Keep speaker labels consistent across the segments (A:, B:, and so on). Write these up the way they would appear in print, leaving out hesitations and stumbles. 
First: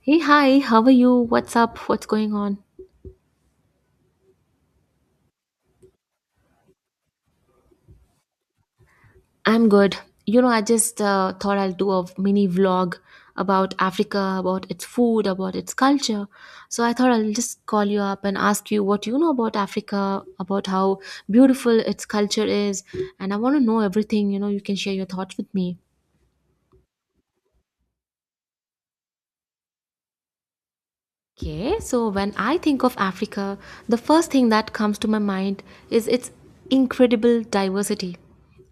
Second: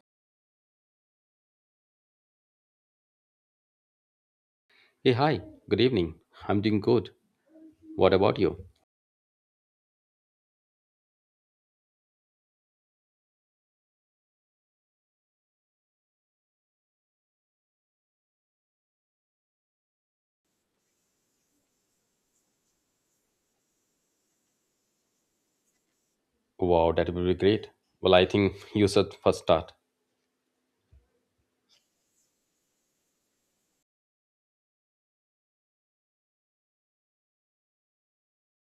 A: Hey, hi, how are you? What's up? What's going on?
B: Hey, hi. Good evening. I'm doing good. What about you?
A: I'm good. I just thought I'll do a mini vlog about Africa, about its food, about its culture. So I thought I'll just call you up and ask you what you know about Africa, about how beautiful its culture is. And I want to know everything. You know, you can share your thoughts with me.
B: Wow, that would be great. Well, I think you should first start.
A: Okay, so when I think of Africa, the first thing that comes to my mind is its incredible diversity.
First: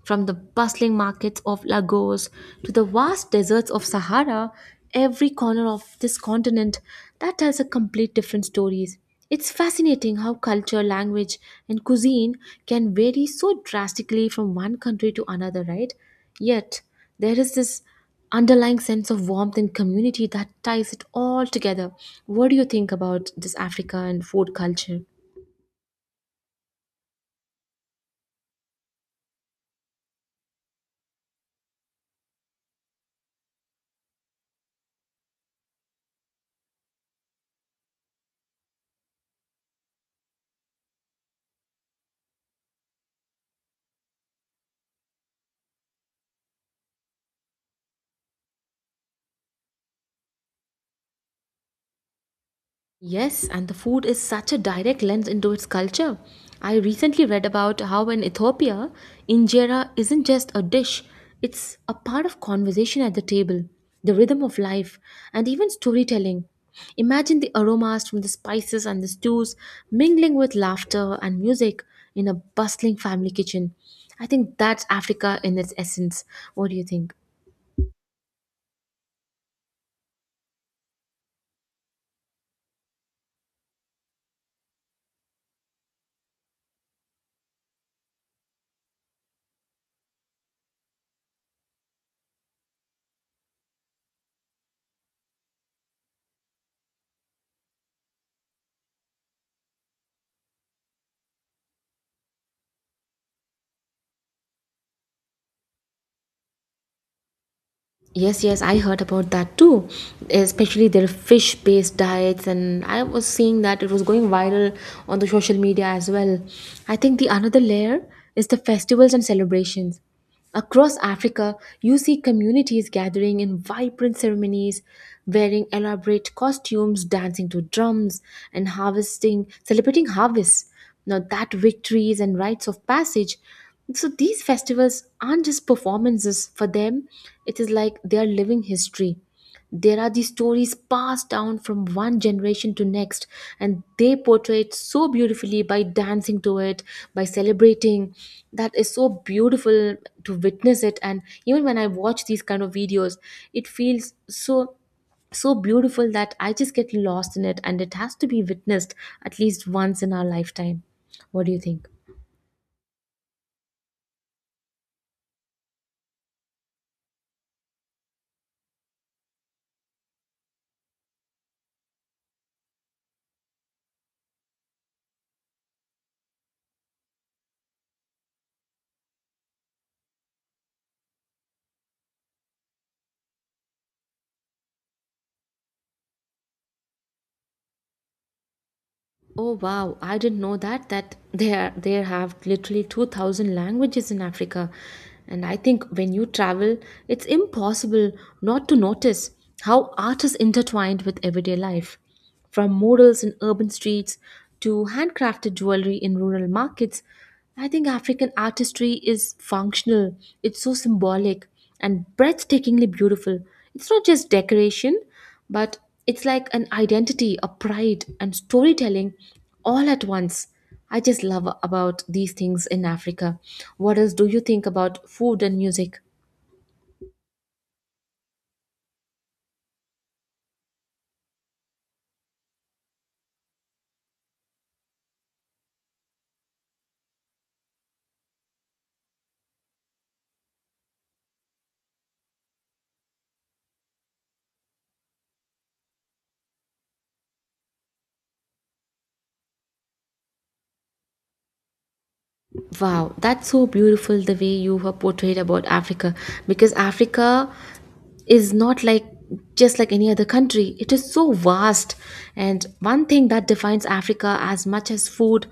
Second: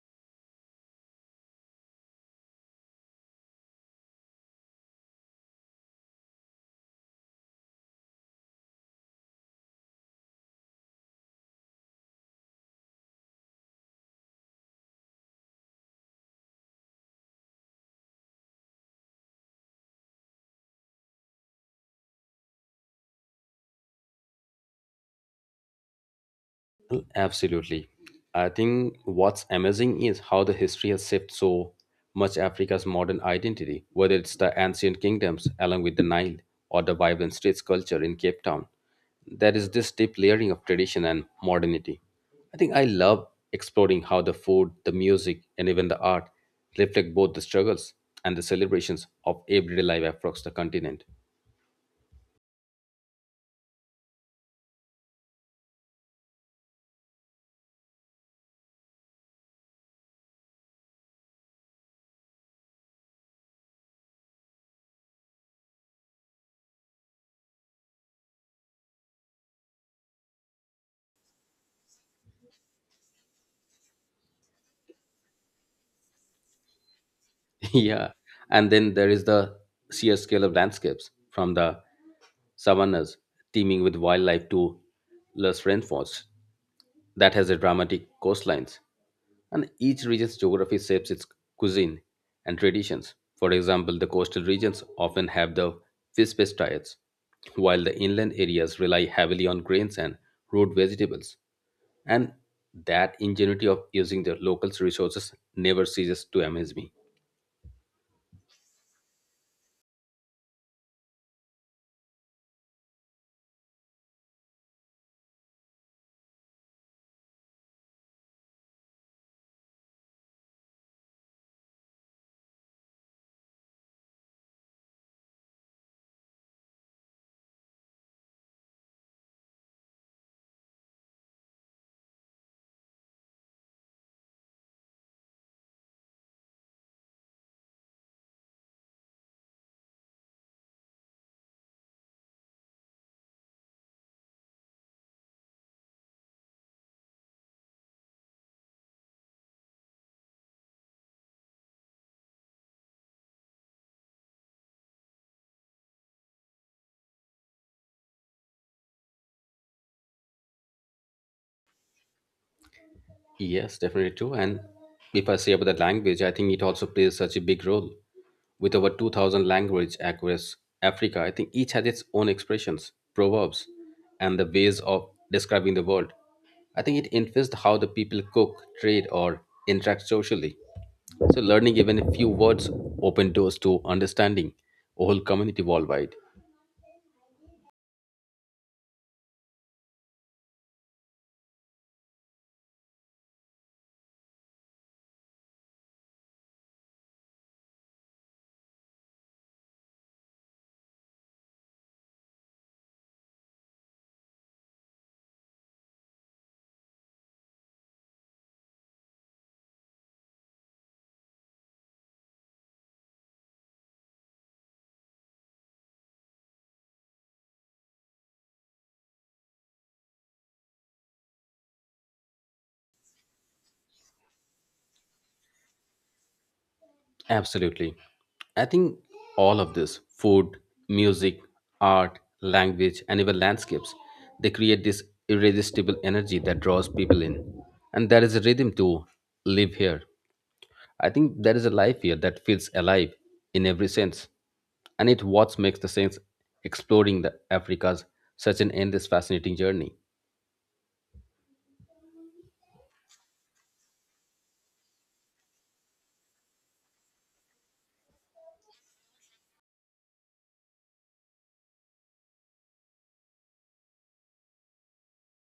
A: From the bustling markets of Lagos to the vast deserts of Sahara, every corner of this continent that tells a complete different stories. It's fascinating how culture, language, and cuisine can vary so drastically from one country to another, right? Yet there is this underlying sense of warmth and community that ties it all together. What do you think about this Africa and food culture?
B: Well, absolutely. I think what's amazing is how the history has shaped so much Africa's modern identity, whether it's the ancient kingdoms along with the Nile or the vibrant streets culture in Cape Town. There is this deep layering of tradition and modernity. I think I love exploring how the food, the music, and even the art reflect both the struggles and the celebrations of everyday life across the continent.
A: Yes, and the food is such a direct lens into its culture. I recently read about how in Ethiopia, injera isn't just a dish, it's a part of conversation at the table, the rhythm of life, and even storytelling. Imagine the aromas from the spices and the stews mingling with laughter and music in a bustling family kitchen. I think that's Africa in its essence. What do you think?
B: Yeah, and then there is the sheer scale of landscapes, from the savannas teeming with wildlife to lush rainforests that has a dramatic coastlines, and each region's geography shapes its cuisine and traditions. For example, the coastal regions often have the fish-based diets, while the inland areas rely heavily on grains and root vegetables. And that ingenuity of using the local resources never ceases to amaze me.
A: Yes, yes, I heard about that too. Especially their fish based diets, and I was seeing that it was going viral on the social media as well. I think the another layer is the festivals and celebrations. Across Africa, you see communities gathering in vibrant ceremonies, wearing elaborate costumes, dancing to drums, and harvesting, celebrating harvests. Now, that victories and rites of passage so these festivals aren't just performances for them, it is like they are living history. There are these stories passed down from one generation to next, and they portray it so beautifully by dancing to it, by celebrating. That is so beautiful to witness it. And even when I watch these kind of videos, it feels so beautiful that I just get lost in it and it has to be witnessed at least once in our lifetime. What do you think?
B: Yes, definitely true. And if I say about the language, I think it also plays such a big role. With over 2,000 language across Africa, I think each has its own expressions, proverbs, and the ways of describing the world. I think it influenced how the people cook, trade, or interact socially. So learning even a few words open doors to understanding a whole community worldwide.
A: Oh wow, I didn't know that there have literally 2,000 languages in Africa. And I think when you travel, it's impossible not to notice how art is intertwined with everyday life. From murals in urban streets to handcrafted jewelry in rural markets, I think African artistry is functional. It's so symbolic and breathtakingly beautiful. It's not just decoration, but it's like an identity, a pride, and storytelling all at once. I just love about these things in Africa. What else do you think about food and music?
B: Absolutely. I think all of this food, music, art, language, and even landscapes, they create this irresistible energy that draws people in. And there is a rhythm to live here. I think there is a life here that feels alive in every sense. And it what makes the sense exploring the Africa's such an endless fascinating journey.
A: Wow, that's so beautiful the way you have portrayed about Africa because Africa is not like just like any other country. It is so vast, and one thing that defines Africa as much as food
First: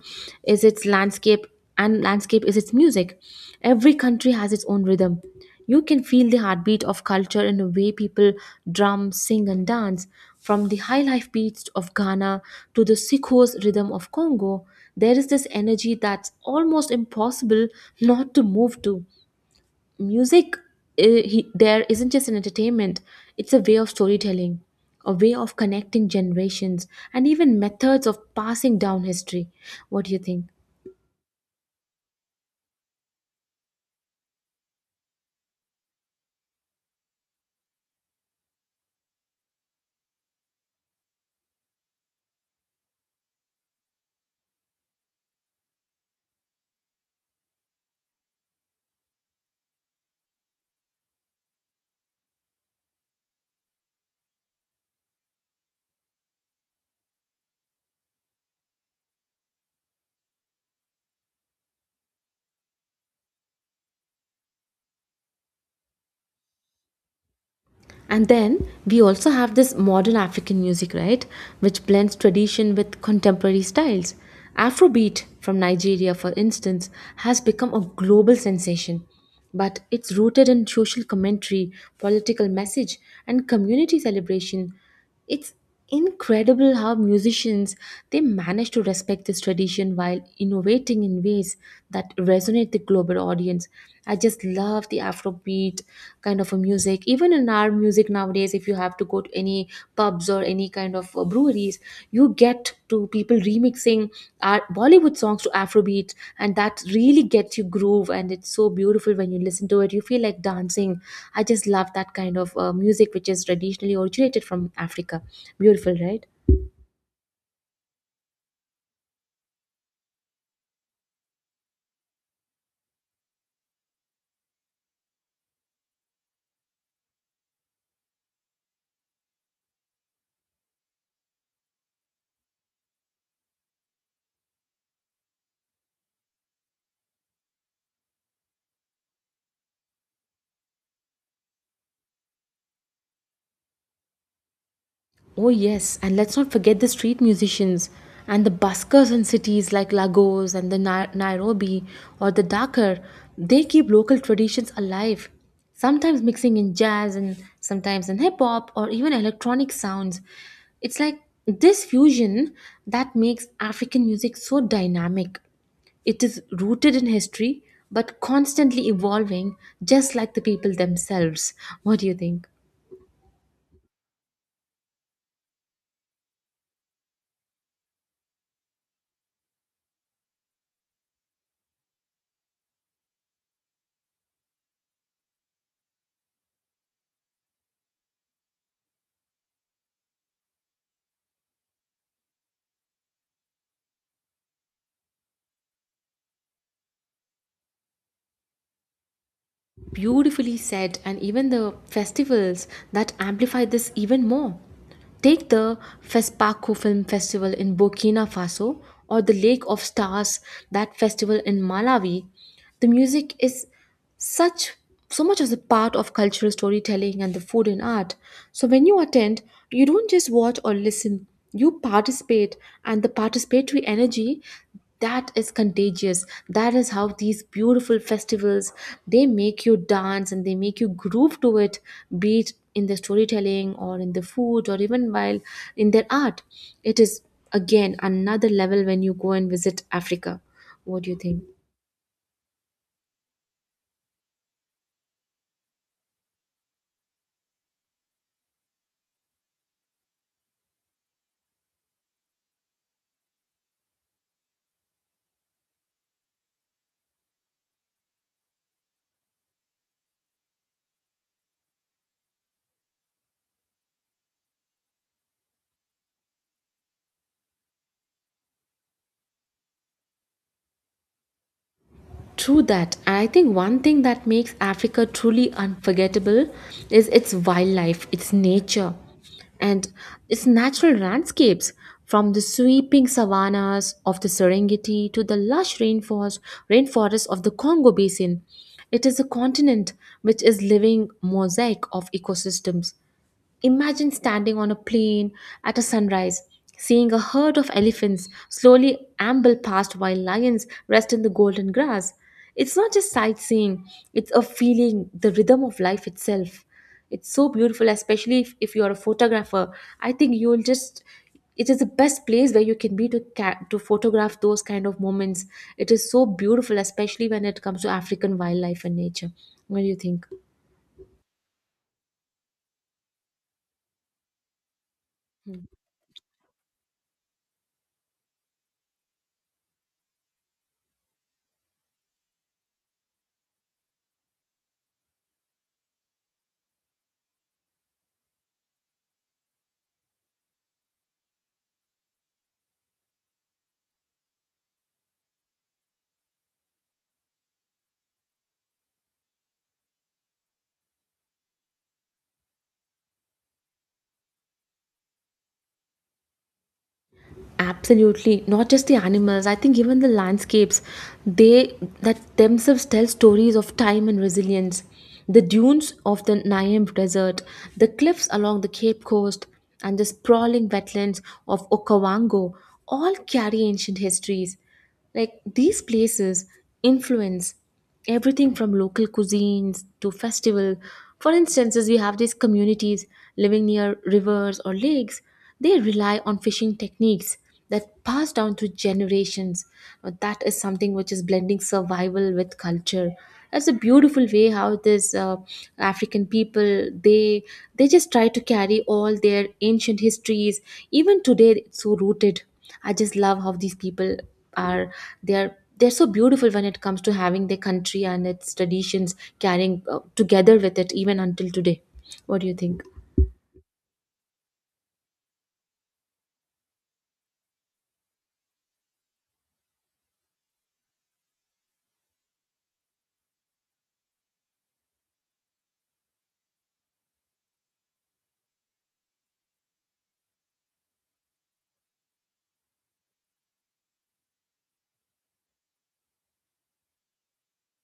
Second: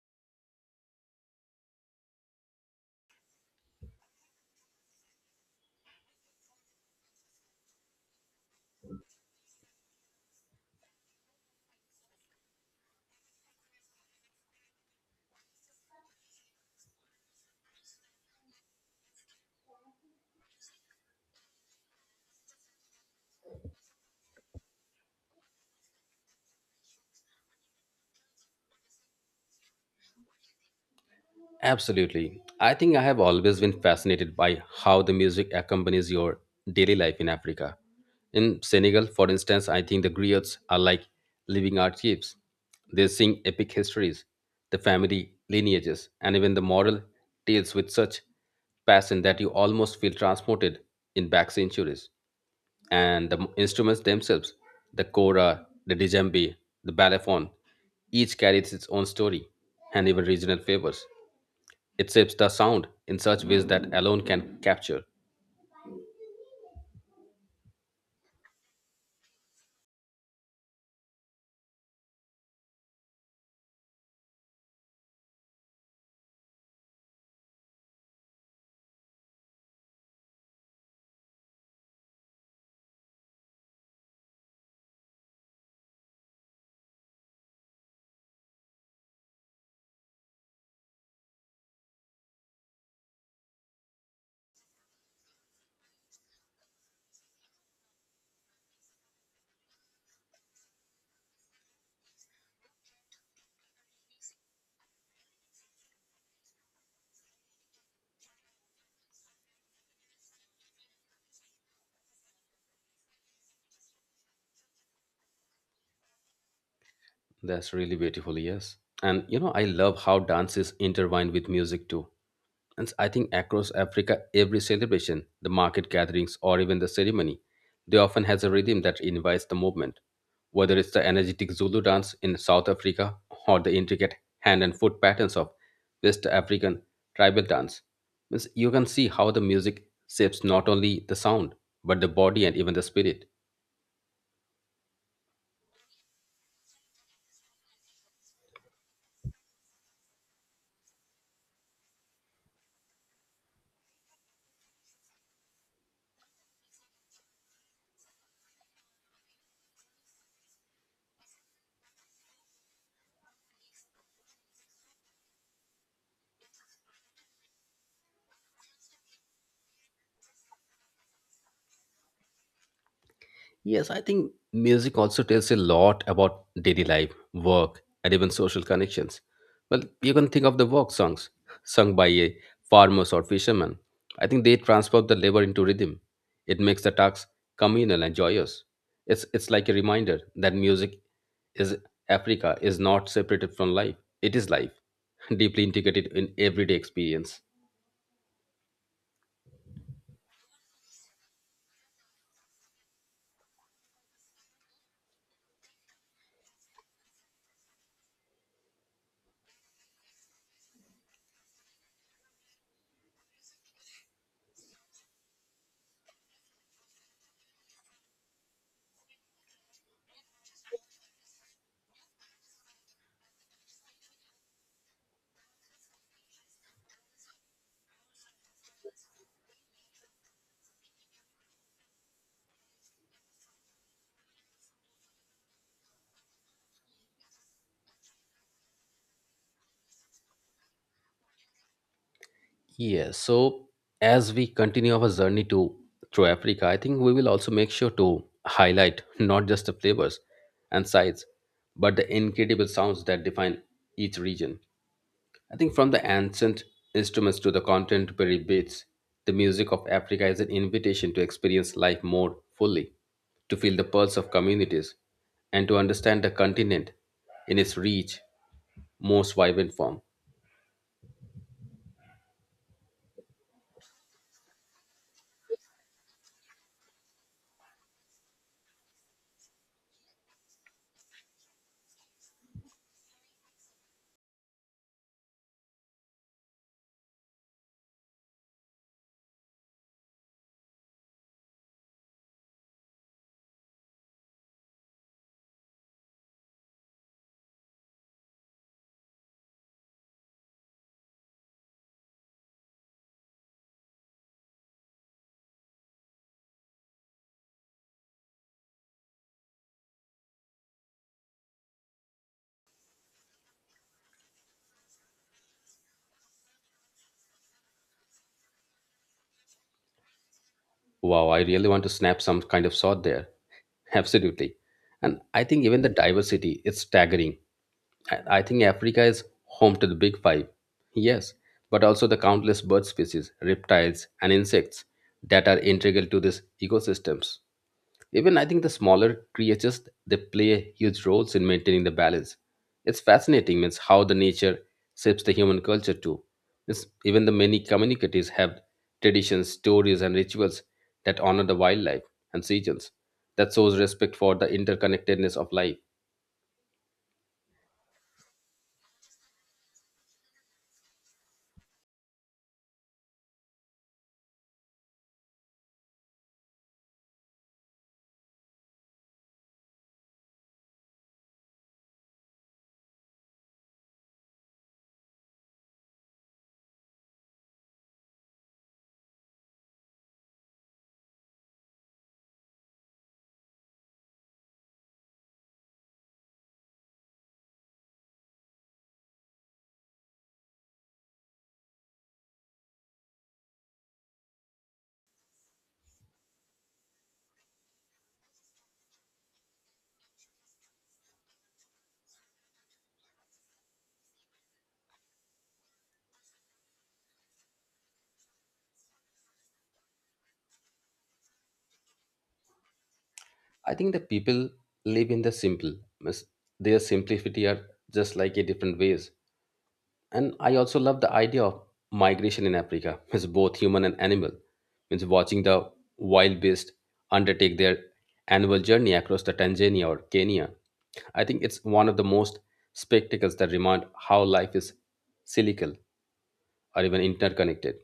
A: is its landscape, and landscape is its music. Every country has its own rhythm. You can feel the heartbeat of culture in the way people drum, sing, and dance. From the high life beats of Ghana to the sikho's rhythm of Congo, there is this energy that's almost impossible not to move to. Music there isn't just an entertainment, it's a way of storytelling, a way of connecting generations, and even methods of passing down history. What do you think?
B: Absolutely. I think I have always been fascinated by how the music accompanies your daily life in Africa. In Senegal, for instance, I think the griots are like living archives. They sing epic histories, the family lineages, and even the moral tales with such passion that you almost feel transported in back centuries. And the instruments themselves, the kora, the djembe, the balafon, each carries its own story and even regional flavors it shapes the sound in such ways that alone can capture.
A: And then we also have this modern African music, right, which blends tradition with contemporary styles. Afrobeat from Nigeria, for instance, has become a global sensation, but it's rooted in social commentary, political message, and community celebration. It's incredible how musicians, they manage to respect this tradition while innovating in ways that resonate the global audience. I just love the Afrobeat kind of a music. Even in our music nowadays, if you have to go to any pubs or any kind of breweries, you get to people remixing our Bollywood songs to Afrobeat, and that really gets you groove. And it's so beautiful when you listen to it. You feel like dancing. I just love that kind of music, which is traditionally originated from Africa. Beautiful, right?
B: That's really beautiful, yes. And you know, I love how dance is intertwined with music too. And I think across Africa, every celebration, the market gatherings, or even the ceremony, they often has a rhythm that invites the movement. Whether it's the energetic Zulu dance in South Africa or the intricate hand and foot patterns of West African tribal dance, means you can see how the music shapes not only the sound but the body and even the spirit.
A: Oh, yes, and let's not forget the street musicians and the buskers in cities like Lagos and the Nairobi or the Dakar. They keep local traditions alive, sometimes mixing in jazz and sometimes in hip hop or even electronic sounds. It's like this fusion that makes African music so dynamic. It is rooted in history but constantly evolving, just like the people themselves. What do you think?
B: Yes, I think music also tells a lot about daily life, work, and even social connections. Well, you can think of the work songs sung by a farmers or fishermen. I think they transform the labor into rhythm. It makes the task communal and joyous. It's like a reminder that music is Africa is not separated from life. It is life, deeply integrated in everyday experience.
A: Beautifully said, and even the festivals that amplify this even more. Take the FESPACO Film Festival in Burkina Faso or the Lake of Stars, that festival in Malawi. The music is such so much as a part of cultural storytelling and the food and art. So when you attend, you don't just watch or listen, you participate, and the participatory energy that is contagious, that is how these beautiful festivals, they make you dance and they make you groove to it, be it in the storytelling or in the food or even while in their art. It is, again, another level when you go and visit Africa. What do you think?
B: Yes. So as we continue our journey to through Africa, I think we will also make sure to highlight not just the flavors and sides, but the incredible sounds that define each region. I think from the ancient instruments to the contemporary beats, the music of Africa is an invitation to experience life more fully, to feel the pulse of communities, and to understand the continent in its rich, most vibrant form.
A: True that. I think one thing that makes Africa truly unforgettable is its wildlife, its nature, and its natural landscapes. From the sweeping savannas of the Serengeti to the rainforests of the Congo Basin, it is a continent which is living mosaic of ecosystems. Imagine standing on a plain at a sunrise, seeing a herd of elephants slowly amble past while lions rest in the golden grass. It's not just sightseeing, it's a feeling, the rhythm of life itself. It's so beautiful, especially if you're a photographer. I think you'll just it is the best place where you can be to to photograph those kind of moments. It is so beautiful, especially when it comes to African wildlife and nature. What do you think?
B: Wow, I really want to snap some kind of shot there. Absolutely. And I
A: Hmm.
B: think even the diversity is staggering. I think Africa is home to the big five. Yes, but also the countless bird species, reptiles, and insects that are integral to these ecosystems. Even I think the smaller creatures they play huge roles in maintaining the balance. It's fascinating, means how the nature shapes the human culture too. It's, even the many communities have traditions, stories, and rituals that honor the wildlife and seasons. That shows respect for the interconnectedness of life.
A: Absolutely, not just the animals, I think even the landscapes, they that themselves tell stories of time and resilience. The dunes of the Namib desert, the cliffs along the Cape Coast, and the sprawling wetlands of Okavango all carry ancient histories, like these places influence everything from local cuisines to festival. For instances, we have these communities living near rivers or lakes. They rely on fishing techniques that pass down through generations. Now, that is something which is blending survival with culture. That's a beautiful way how this African people, they just try to carry all their ancient histories even today. It's so rooted. I just love how these people are, they're so beautiful when it comes to having their country and its traditions carrying together with it even until today. What do you think?
B: I think the people live in the simple, means their simplicity are just like a different ways. And I also love the idea of migration in Africa, as both human and animal. Means watching the wild beasts undertake their annual journey across the Tanzania or Kenya. I think it's one of the most spectacles that remind how life is cyclical or even interconnected.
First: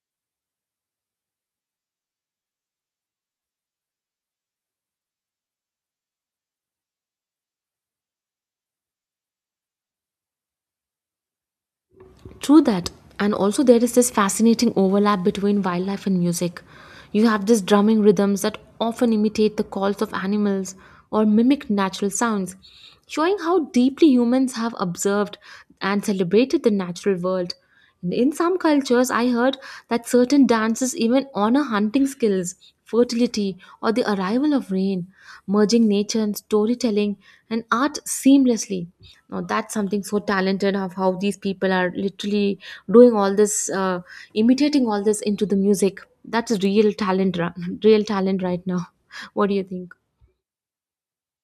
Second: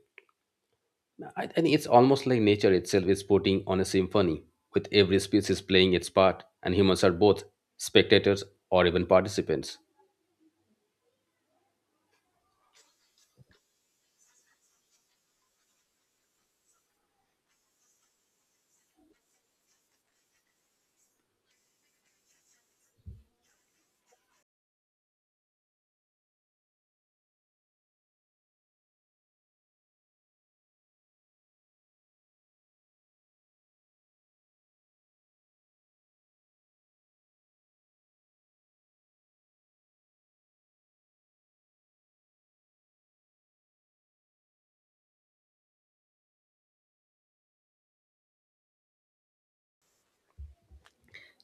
B: I think it's almost like nature itself is putting on a symphony, with every species playing its part, and humans are both spectators or even participants.
A: True that. And also, there is this fascinating overlap between wildlife and music. You have these drumming rhythms that often imitate the calls of animals or mimic natural sounds, showing how deeply humans have observed and celebrated the natural world. And in some cultures, I heard that certain dances even honor hunting skills, fertility, or the arrival of rain, merging nature and storytelling and art seamlessly. Now, that's something so talented of how these people are literally doing all this, imitating all this into the music. That's real talent, real talent right now. What do you think?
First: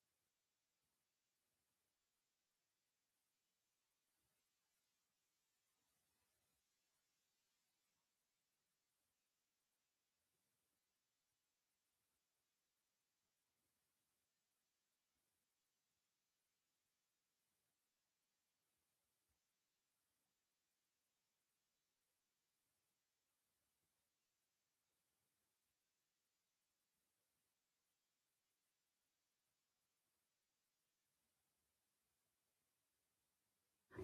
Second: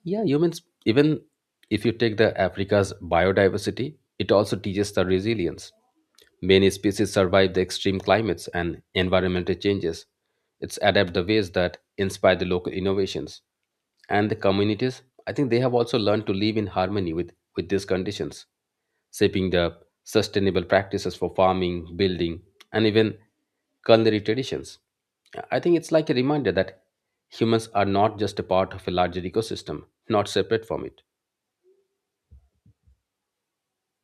B: Yeah, humans, even if you take the Africa's biodiversity, it also teaches the resilience. Many species survive the extreme climates and environmental changes. It's adapt the ways that inspire the local innovations. And the communities, I think they have also learned to live in harmony with these conditions shaping the sustainable practices for farming, building, and even culinary traditions. I think it's like a reminder that humans are not just a part of a larger ecosystem, not separate from it.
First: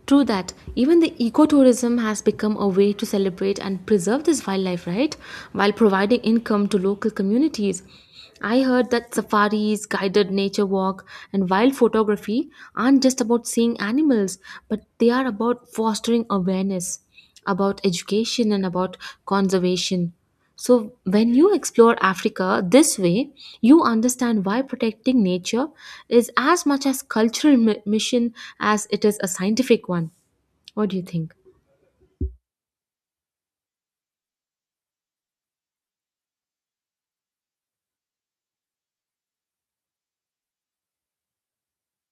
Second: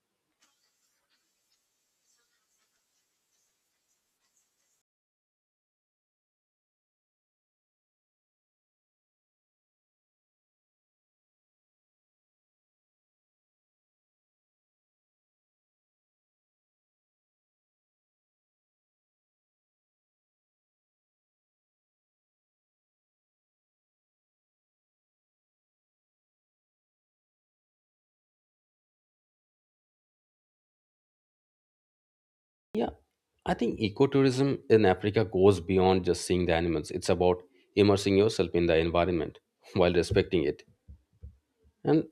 A: True that. Even the ecotourism has become a way to celebrate and preserve this wildlife, right? While providing income to local communities. I heard that safaris, guided nature walk, and wild photography aren't just about seeing animals, but they are about fostering awareness, about education, and about conservation. So, when you explore Africa this way, you understand why protecting nature is as much a cultural mission as it is a scientific one. What do you think?
B: Yeah, I think ecotourism in Africa goes beyond just seeing the animals. It's about immersing yourself in the environment while respecting it. And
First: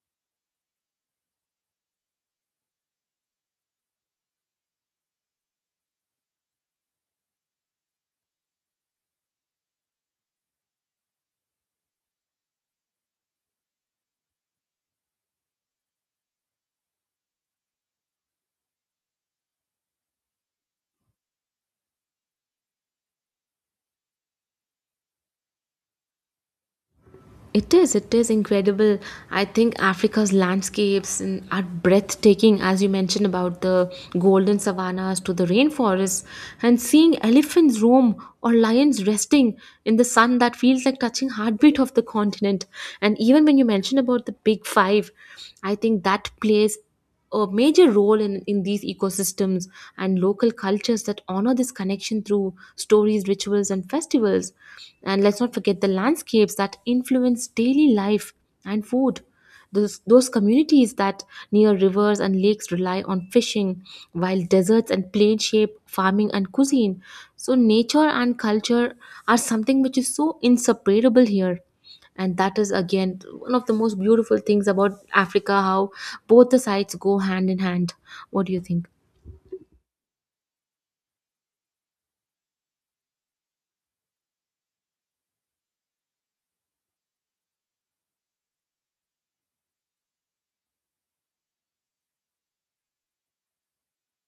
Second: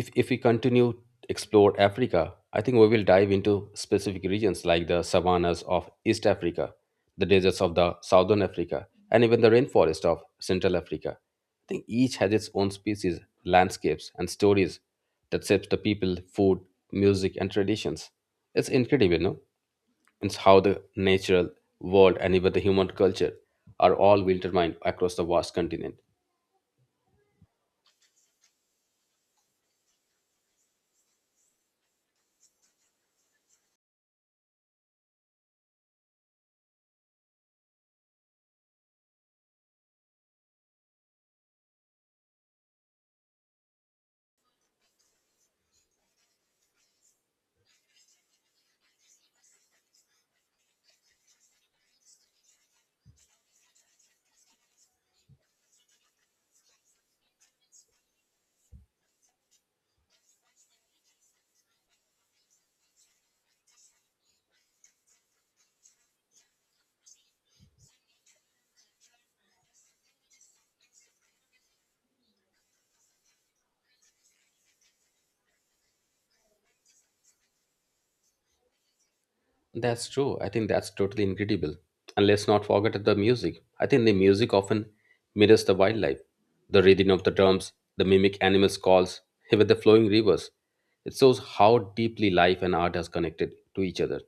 B: if we continue explore Africa, I think we will dive into specific regions like the savannas of East Africa, the deserts of the Southern Africa, and even the rainforest of Central Africa. I think each has its own species, landscapes, and stories that shapes the people, food, music, and traditions. It's incredible no it's how the natural world and even the human culture are all intertwined across the vast continent.
A: It is incredible. I think Africa's landscapes and are breathtaking, as you mentioned about the golden savannas to the rainforests, and seeing elephants roam or lions resting in the sun that feels like touching heartbeat of the continent. And even when you mention about the big five, I think that place a major role in these ecosystems and local cultures that honor this connection through stories, rituals, and festivals. And let's not forget the landscapes that influence daily life and food. Those communities that near rivers and lakes rely on fishing, while deserts and plain shape farming and cuisine. So, nature and culture are something which is so inseparable here, and that is, again, one of the most beautiful things about Africa, how both the sides go hand in hand. What do you think?
B: That's true. I think that's totally incredible. And let's not forget the music. I think the music often mirrors the wildlife, the rhythm of the drums, the mimic animals' calls, even the flowing rivers. It shows how deeply life and art are connected to each other.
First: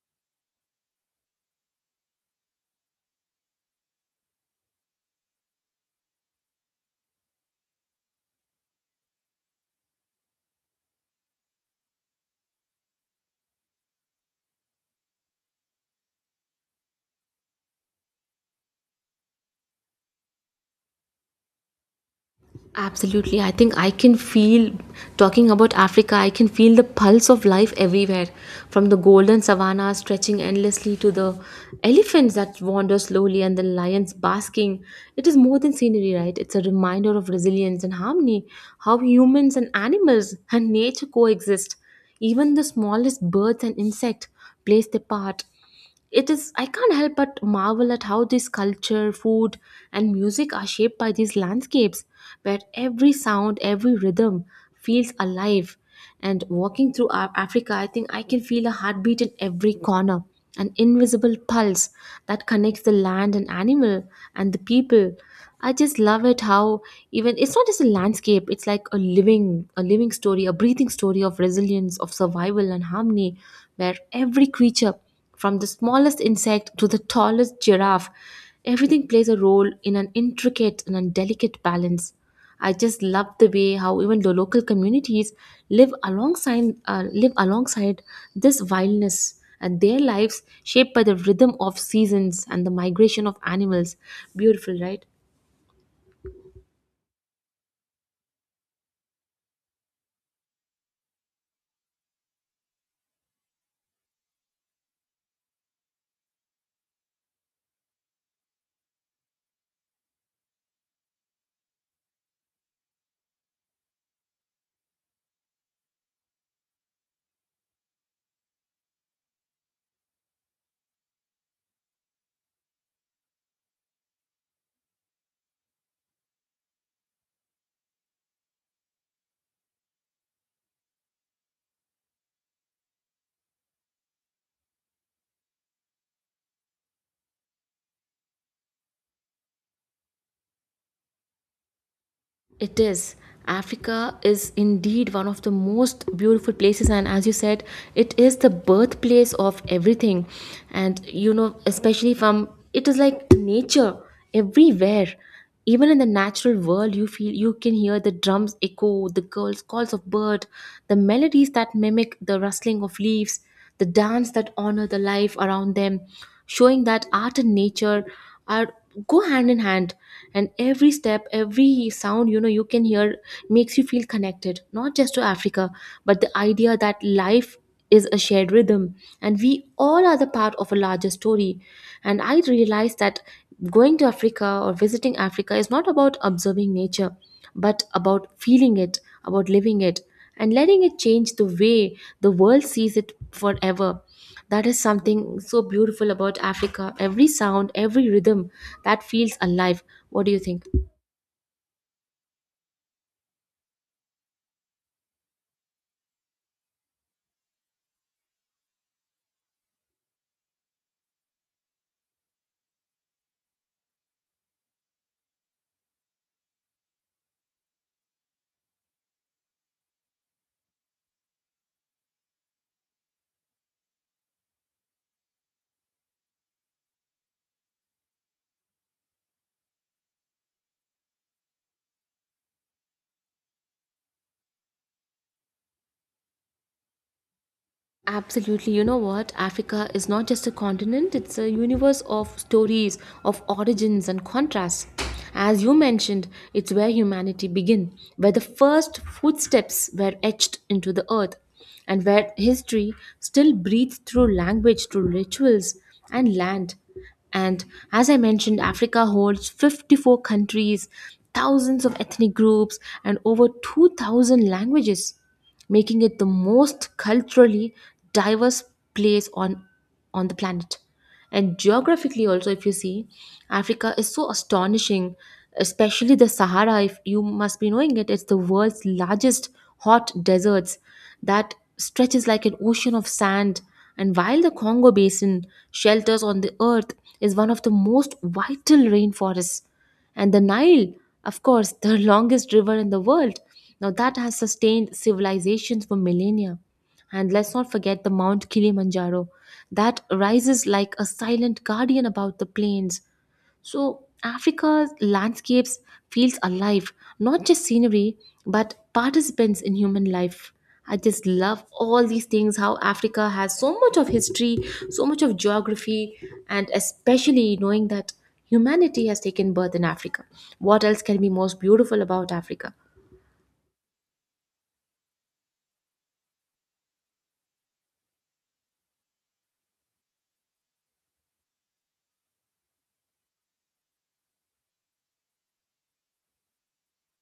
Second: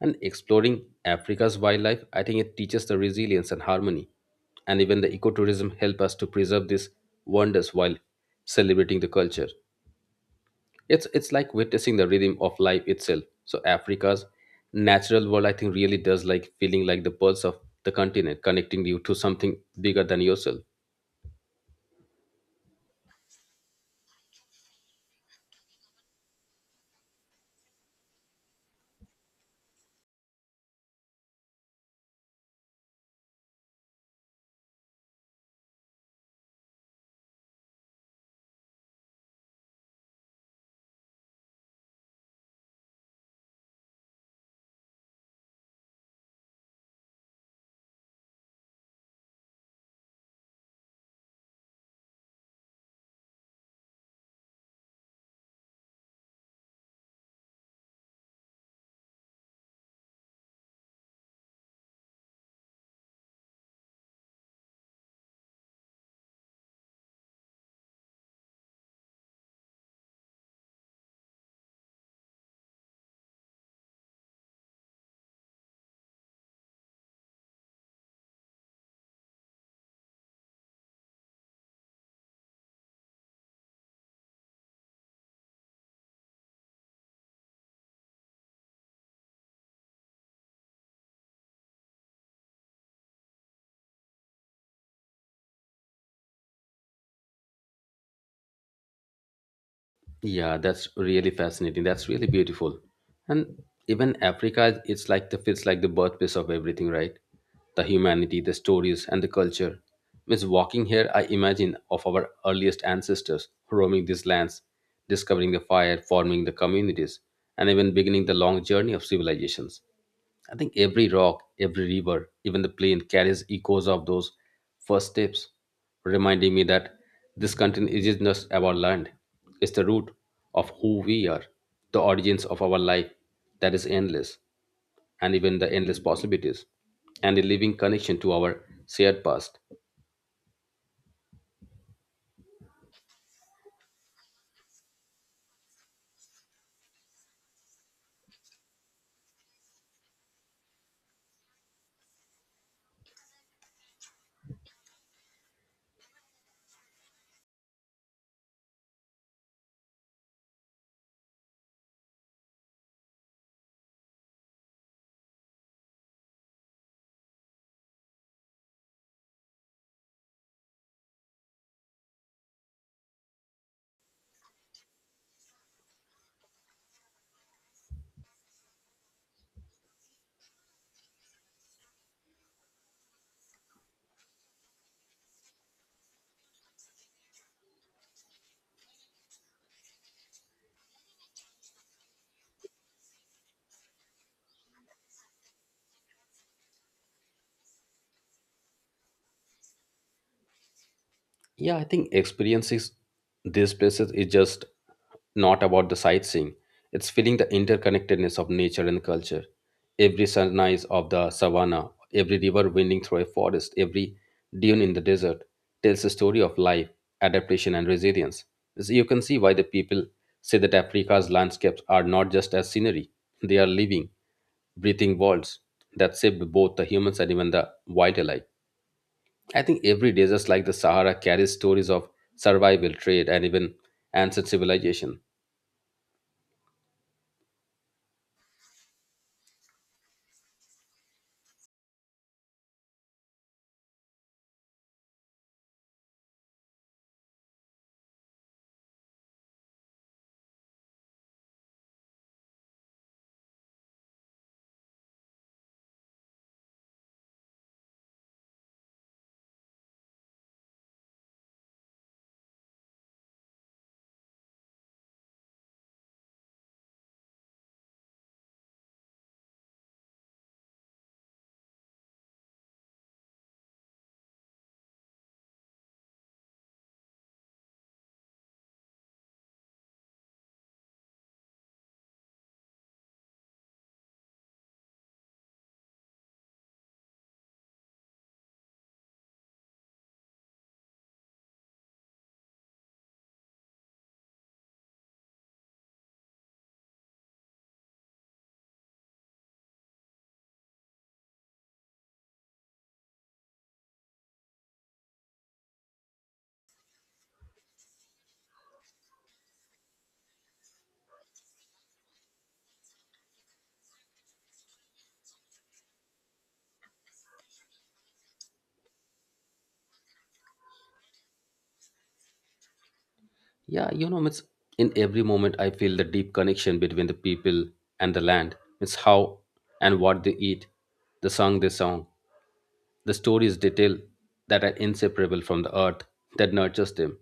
B: And exploring Africa's wildlife, I think it teaches the resilience and harmony. And even the ecotourism help us to preserve these wonders while celebrating the culture. It's like witnessing the rhythm of life itself. So Africa's natural world, I think, really does like feeling like the pulse of the continent, connecting you to something bigger than yourself.
A: Absolutely. I think I can feel, talking about Africa, I can feel the pulse of life everywhere, from the golden savanna stretching endlessly to the elephants that wander slowly and the lions basking. It is more than scenery, right? It's a reminder of resilience and harmony, how humans and animals and nature coexist. Even the smallest birds and insects plays their part. It is, I can't help but marvel at how this culture, food, and music are shaped by these landscapes, where every sound, every rhythm feels alive. And walking through Africa, I think I can feel a heartbeat in every corner, an invisible pulse that connects the land and animal and the people. I just love it how even it's not just a landscape, it's like a living story, a breathing story of resilience, of survival and harmony, where every creature from the smallest insect to the tallest giraffe, everything plays a role in an intricate and a delicate balance. I just love the way how even the local communities live alongside this wildness and their lives shaped by the rhythm of seasons and the migration of animals. Beautiful, right?
B: Yeah, that's really fascinating. That's really beautiful. And even Africa, it's like the feels like the birthplace of everything, right? The humanity, the stories, and the culture. Means walking here, I imagine of our earliest ancestors roaming these lands, discovering the fire, forming the communities, and even beginning the long journey of civilizations. I think every rock, every river, even the plain carries echoes of those first steps, reminding me that this continent isn't just about land. It's the root of who we are, the origins of our life that is endless, and even the endless possibilities, and a living connection to our shared past.
A: It is. Africa is indeed one of the most beautiful places, and as you said, it is the birthplace of everything. And you know, especially from it is like nature everywhere. Even in the natural world, you feel you can hear the drums echo, the girls' calls of bird, the melodies that mimic the rustling of leaves, the dance that honor the life around them, showing that art and nature are go hand in hand, and every step, every sound, you know, you can hear makes you feel connected not just to Africa, but the idea that life is a shared rhythm, and we all are the part of a larger story. And I realized that going to Africa or visiting Africa is not about observing nature but about feeling it, about living it, and letting it change the way the world sees it forever. That is something so beautiful about Africa. Every sound, every rhythm that feels alive. What do you think?
B: Yeah, I think experiences these places is just not about the sightseeing. It's feeling the interconnectedness of nature and culture. Every sunrise of the savannah, every river winding through a forest, every dune in the desert tells a story of life, adaptation, and resilience. So you can see why the people say that Africa's landscapes are not just as scenery, they are living, breathing worlds that shape both the humans and even the wild alike. I think every desert like the Sahara carries stories of survival, trade, and even ancient civilization.
A: Absolutely. You know what? Africa is not just a continent, it's a universe of stories, of origins and contrasts. As you mentioned, it's where humanity began, where the first footsteps were etched into the earth, and where history still breathes through language, through rituals and land. And as I mentioned, Africa holds 54 countries, thousands of ethnic groups, and over 2,000 languages, making it the most culturally diverse place on the planet. And geographically, also, if you see, Africa is so astonishing, especially the Sahara. If you must be knowing it, it's the world's largest hot deserts that stretches like an ocean of sand, and while the Congo Basin shelters on the earth is one of the most vital rainforests, and the Nile, of course, the longest river in the world, now that has sustained civilizations for millennia. And let's not forget the Mount Kilimanjaro that rises like a silent guardian about the plains. So Africa's landscapes feels alive, not just scenery, but participants in human life. I just love all these things how Africa has so much of history, so much of geography, and especially knowing that humanity has taken birth in Africa. What else can be most beautiful about Africa?
B: Yeah, you know, it's in every moment I feel the deep connection between the people and the land. It's how and what they eat, the song they song, the stories they tell that are inseparable from the earth that nurtures them.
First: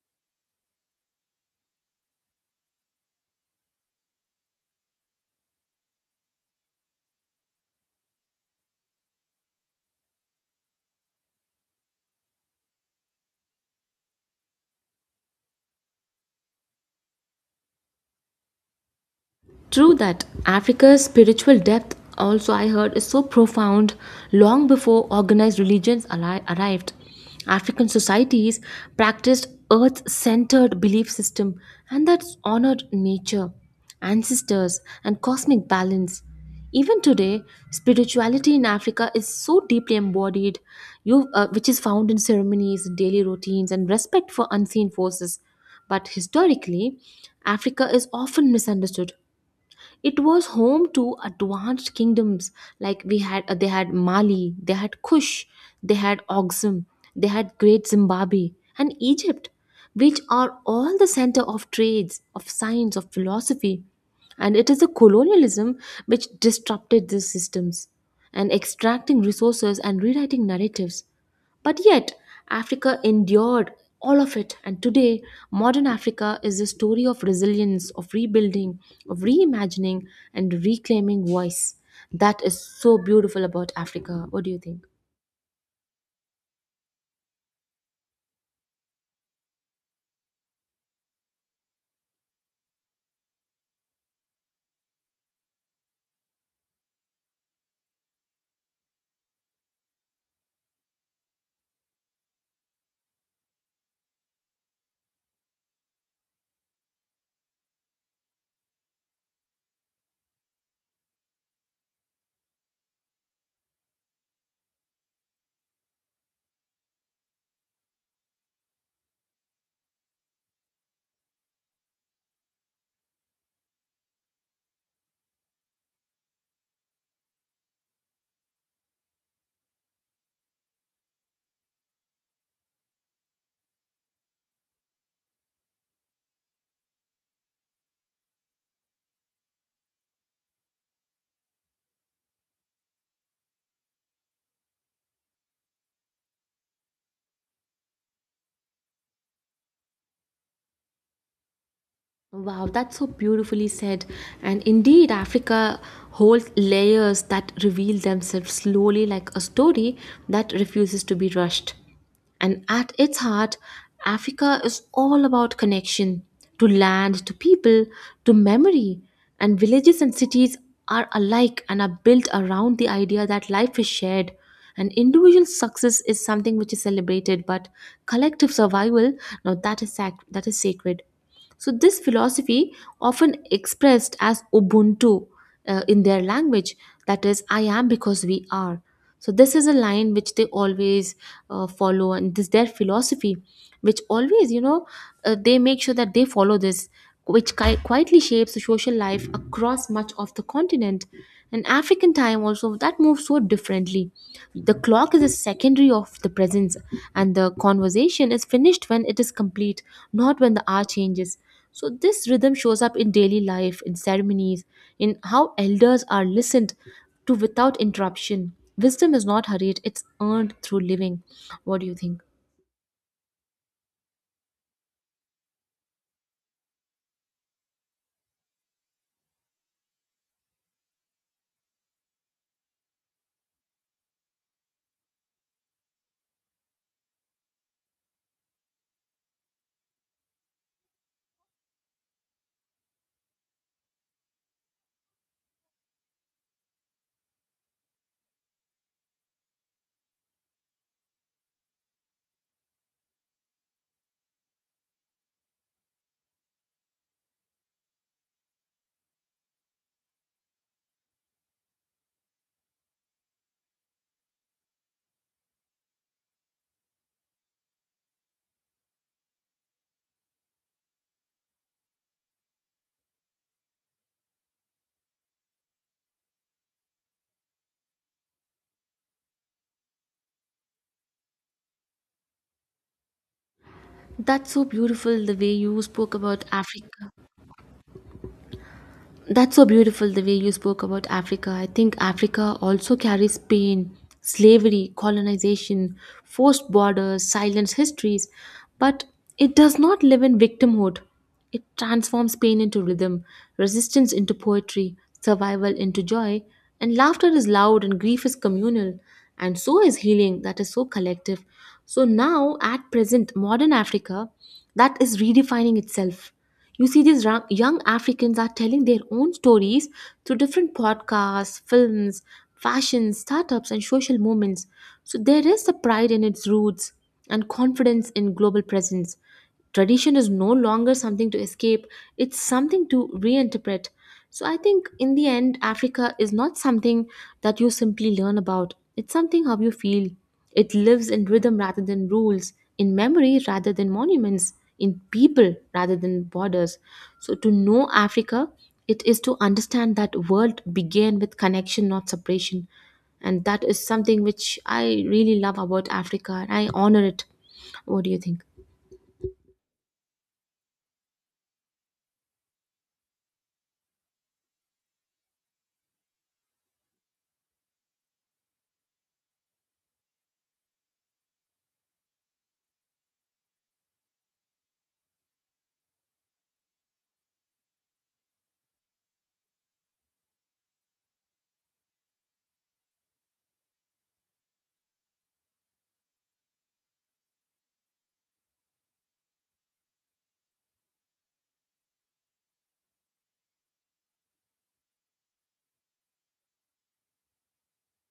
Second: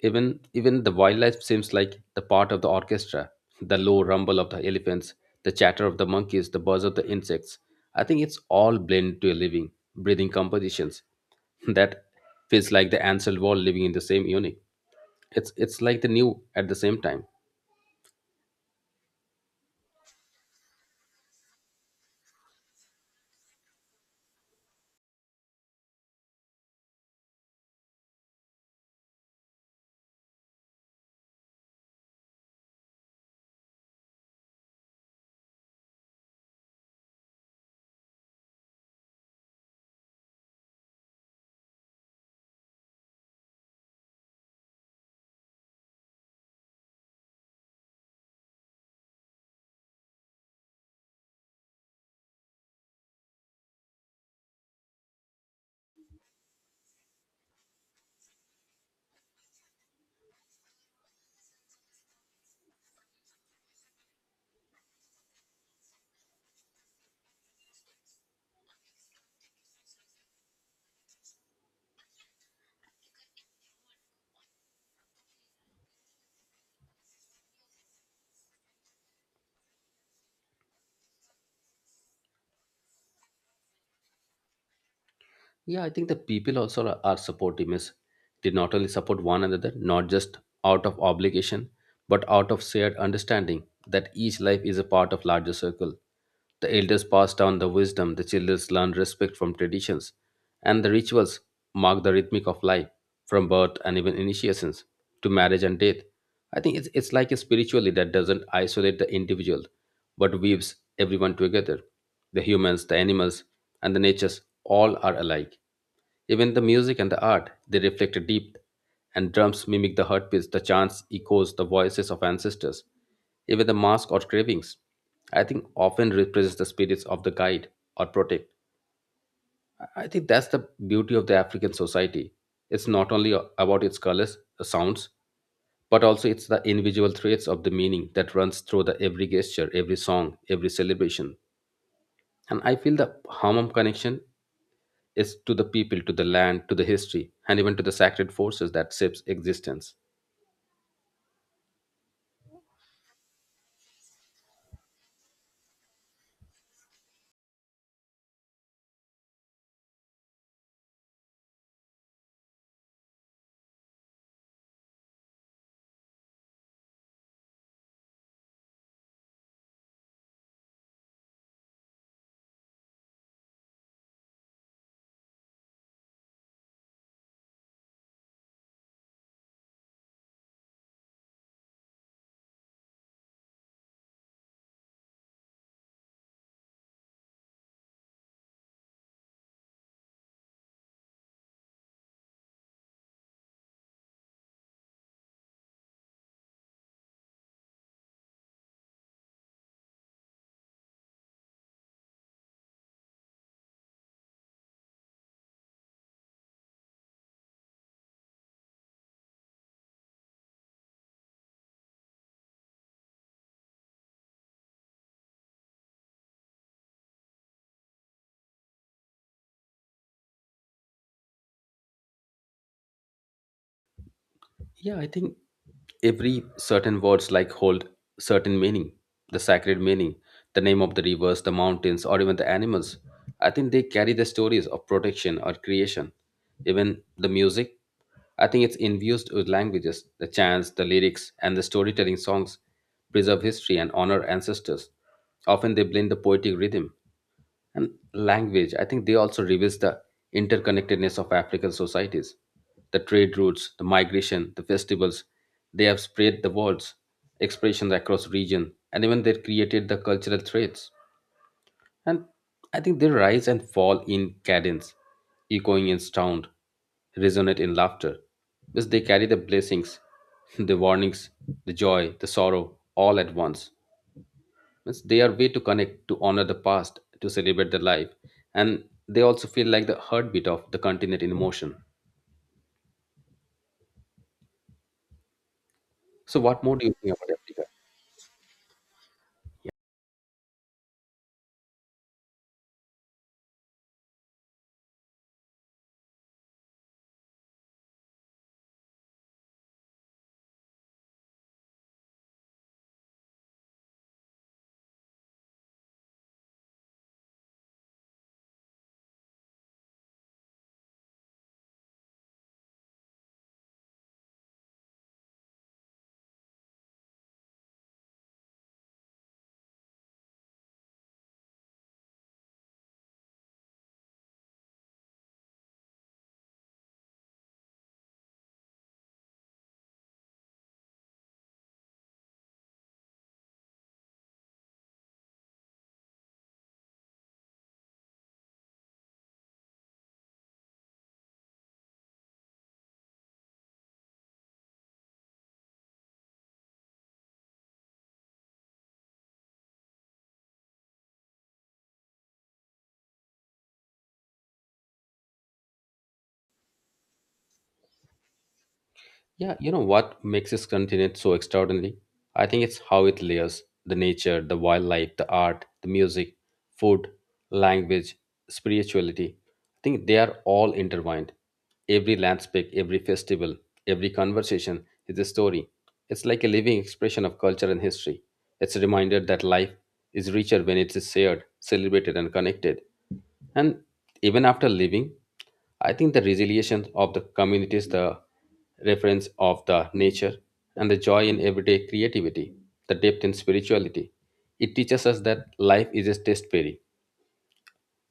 B: Even the wildlife seems like the part of the orchestra, the low rumble of the elephants, the chatter of the monkeys, the buzz of the insects. I think it's all blended to a living, breathing compositions that feels like the ancient world living in the same unit it's like the new at the same time.
A: True that Africa's spiritual depth, also I heard, is so profound long before organized religions arrived. African societies practiced earth centered belief system and that honored nature, ancestors, and cosmic balance. Even today, spirituality in Africa is so deeply embodied, which is found in ceremonies, daily routines, and respect for unseen forces. But historically, Africa is often misunderstood. It was home to advanced kingdoms like we had they had Mali, they had Kush, they had Oxum, they had Great Zimbabwe and Egypt, which are all the center of trades, of science, of philosophy. And it is the colonialism which disrupted these systems and extracting resources and rewriting narratives. But yet, Africa endured all of it, and today, modern Africa is a story of resilience, of rebuilding, of reimagining, and reclaiming voice. That is so beautiful about Africa. What do you think?
B: Yeah, I think the people also are supportive, means they not only support one another, not just out of obligation, but out of shared understanding that each life is a part of larger circle. The elders pass down the wisdom, the children learn respect from traditions, and the rituals mark the rhythmic of life, from birth and even initiations to marriage and death. I think it's like a spiritually that doesn't isolate the individual what weaves everyone together. The humans, the animals, and the natures all are alike. Even the music and the art, they reflect a deep, and drums mimic the heartbeats, the chants echoes the voices of ancestors. Even the mask or cravings, I think, often represents the spirits of the guide or protect. I think that's the beauty of the African society. It's not only about its colors, sounds, but also it's the individual threads of the meaning that runs through the every gesture, every song, every celebration. And I feel the Hamam connection is to the people, to the land, to the history, and even to the sacred forces that shapes existence.
A: Wow, that's so beautifully said. And indeed, Africa holds layers that reveal themselves slowly, like a story that refuses to be rushed. And at its heart, Africa is all about connection to land, to people, to memory. And villages and cities are alike and are built around the idea that life is shared. And individual success is something which is celebrated, but collective survival, now that is that is sacred. So, this philosophy, often expressed as Ubuntu in their language, that is, I am because we are. So, this is a line which they always follow, and this their philosophy, which always, you know, they make sure that they follow this which quietly shapes the social life across much of the continent. And African time also that moves so differently. The clock is a secondary of the presence, and the conversation is finished when it is complete, not when the hour changes. So this rhythm shows up in daily life, in ceremonies, in how elders are listened to without interruption. Wisdom is not hurried; it's earned through living. What do you think?
B: Yeah, I think every certain words like hold certain meaning, the sacred meaning, the name of the rivers, the mountains, or even the animals. I think they carry the stories of protection or creation. Even the music, I think it's infused with languages. The chants, the lyrics, and the storytelling songs preserve history and honor ancestors. Often they blend the poetic rhythm and language. I think they also reveals the interconnectedness of African societies, the trade routes, the migration, the festivals. They have spread the words expressions across region, and even they created the cultural threads. And I think they rise and fall in cadence, echoing in sound, resonate in laughter, because they carry the blessings, the warnings, the joy, the sorrow, all at once. Means they are way to connect, to honor the past, to celebrate the life, and they also feel like the heartbeat of the continent in motion.
A: That's so beautiful the way you spoke
B: So,
A: about
B: what more do you
A: Africa.
B: think about Africa?
A: That's so beautiful the way you spoke about Africa. I think Africa also carries pain, slavery, colonization, forced borders, silenced histories, but it does not live in victimhood. It transforms pain into rhythm, resistance into poetry, survival into joy, and laughter is loud and grief is communal, and so is healing that is so collective. So now, at present, modern Africa that is redefining itself. You see, these young Africans are telling their own stories through different podcasts, films, fashion, startups, and social movements. So there is a pride in its roots and confidence in global presence. Tradition is no longer something to escape, it's something to reinterpret. So I think in the end, Africa is not something that you simply learn about. It's something how you feel. It lives in rhythm rather than rules, in memory rather than monuments, in people rather than borders. So to know Africa, it is to understand that world began with connection, not separation. And that is something which I really love about Africa, and I honor it. What do you think?
B: Yeah, you know what makes this continent so extraordinary? I think it's how it layers the nature, the wildlife, the art, the music, food, language, spirituality. I think they are all intertwined. Every landscape, every festival, every conversation is a story. It's like a living expression of culture and history. It's a reminder that life is richer when it is shared, celebrated, and connected. And even after leaving, I think the resilience of the communities, the reference of the nature, and the joy in everyday creativity, the depth in spirituality, it teaches us that life is a test berry.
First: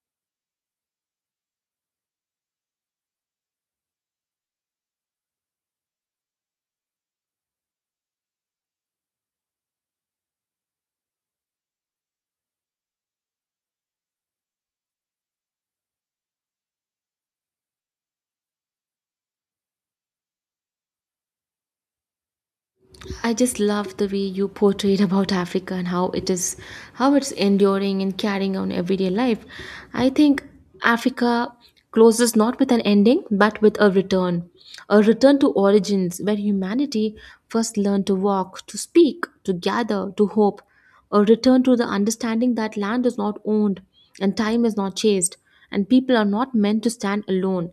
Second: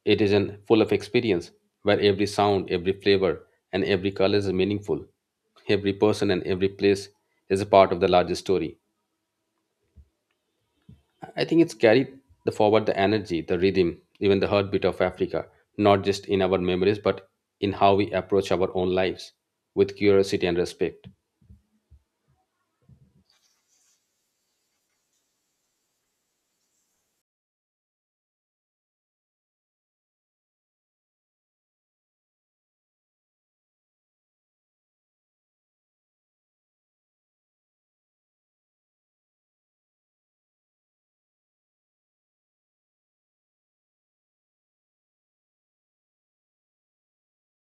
B: It is an full of experience where every sound, every flavor, and every color is meaningful. Every person and every place is a part of the larger story. I think it's carried the forward the energy, the rhythm, even the heartbeat of Africa, not just in our memories, but in how we approach our own lives with curiosity and respect.
A: I just love the way you portrayed about Africa and how it is how it's enduring and carrying on everyday life. I think Africa closes not with an ending but with a return. A return to origins where humanity first learned to walk, to speak, to gather, to hope. A return to the understanding that land is not owned and time is not chased and people are not meant to stand alone.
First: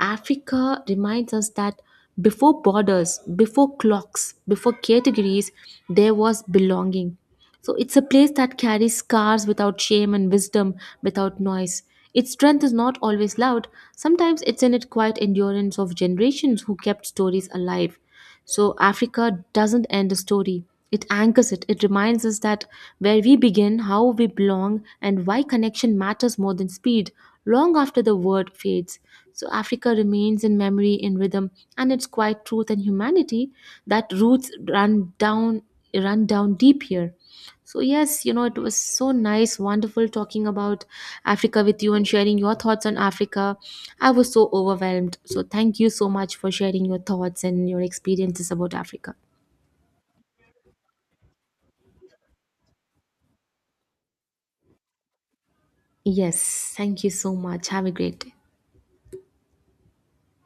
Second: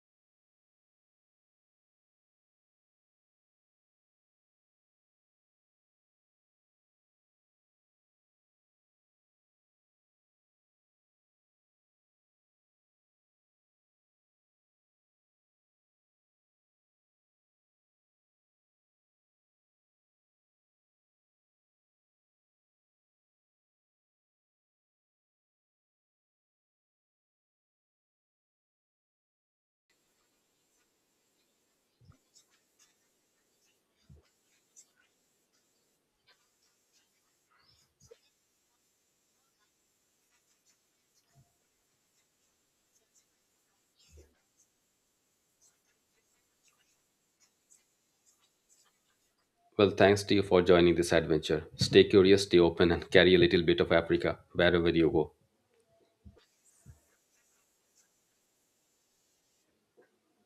A: Africa reminds us that before borders, before clocks, before categories, there was belonging. So it's a place that carries scars without shame and wisdom without noise. Its strength is not always loud, sometimes it's in its quiet endurance of generations who kept stories alive. So Africa doesn't end a story. It anchors it. It reminds us that where we begin, how we belong, and why connection matters more than speed, long after the word fades. So Africa remains in memory, in rhythm, and its quiet truth and humanity that roots run down deep here. So yes, you know it was so nice, wonderful talking about Africa with you and sharing your thoughts on Africa. I was so overwhelmed. So thank you so much for sharing your thoughts and your experiences about Africa.
B: Well, thanks to you for joining this adventure. Stay curious, stay open, and carry a little bit of Africa wherever you go.
A: Yes, thank you so much. Have a great day.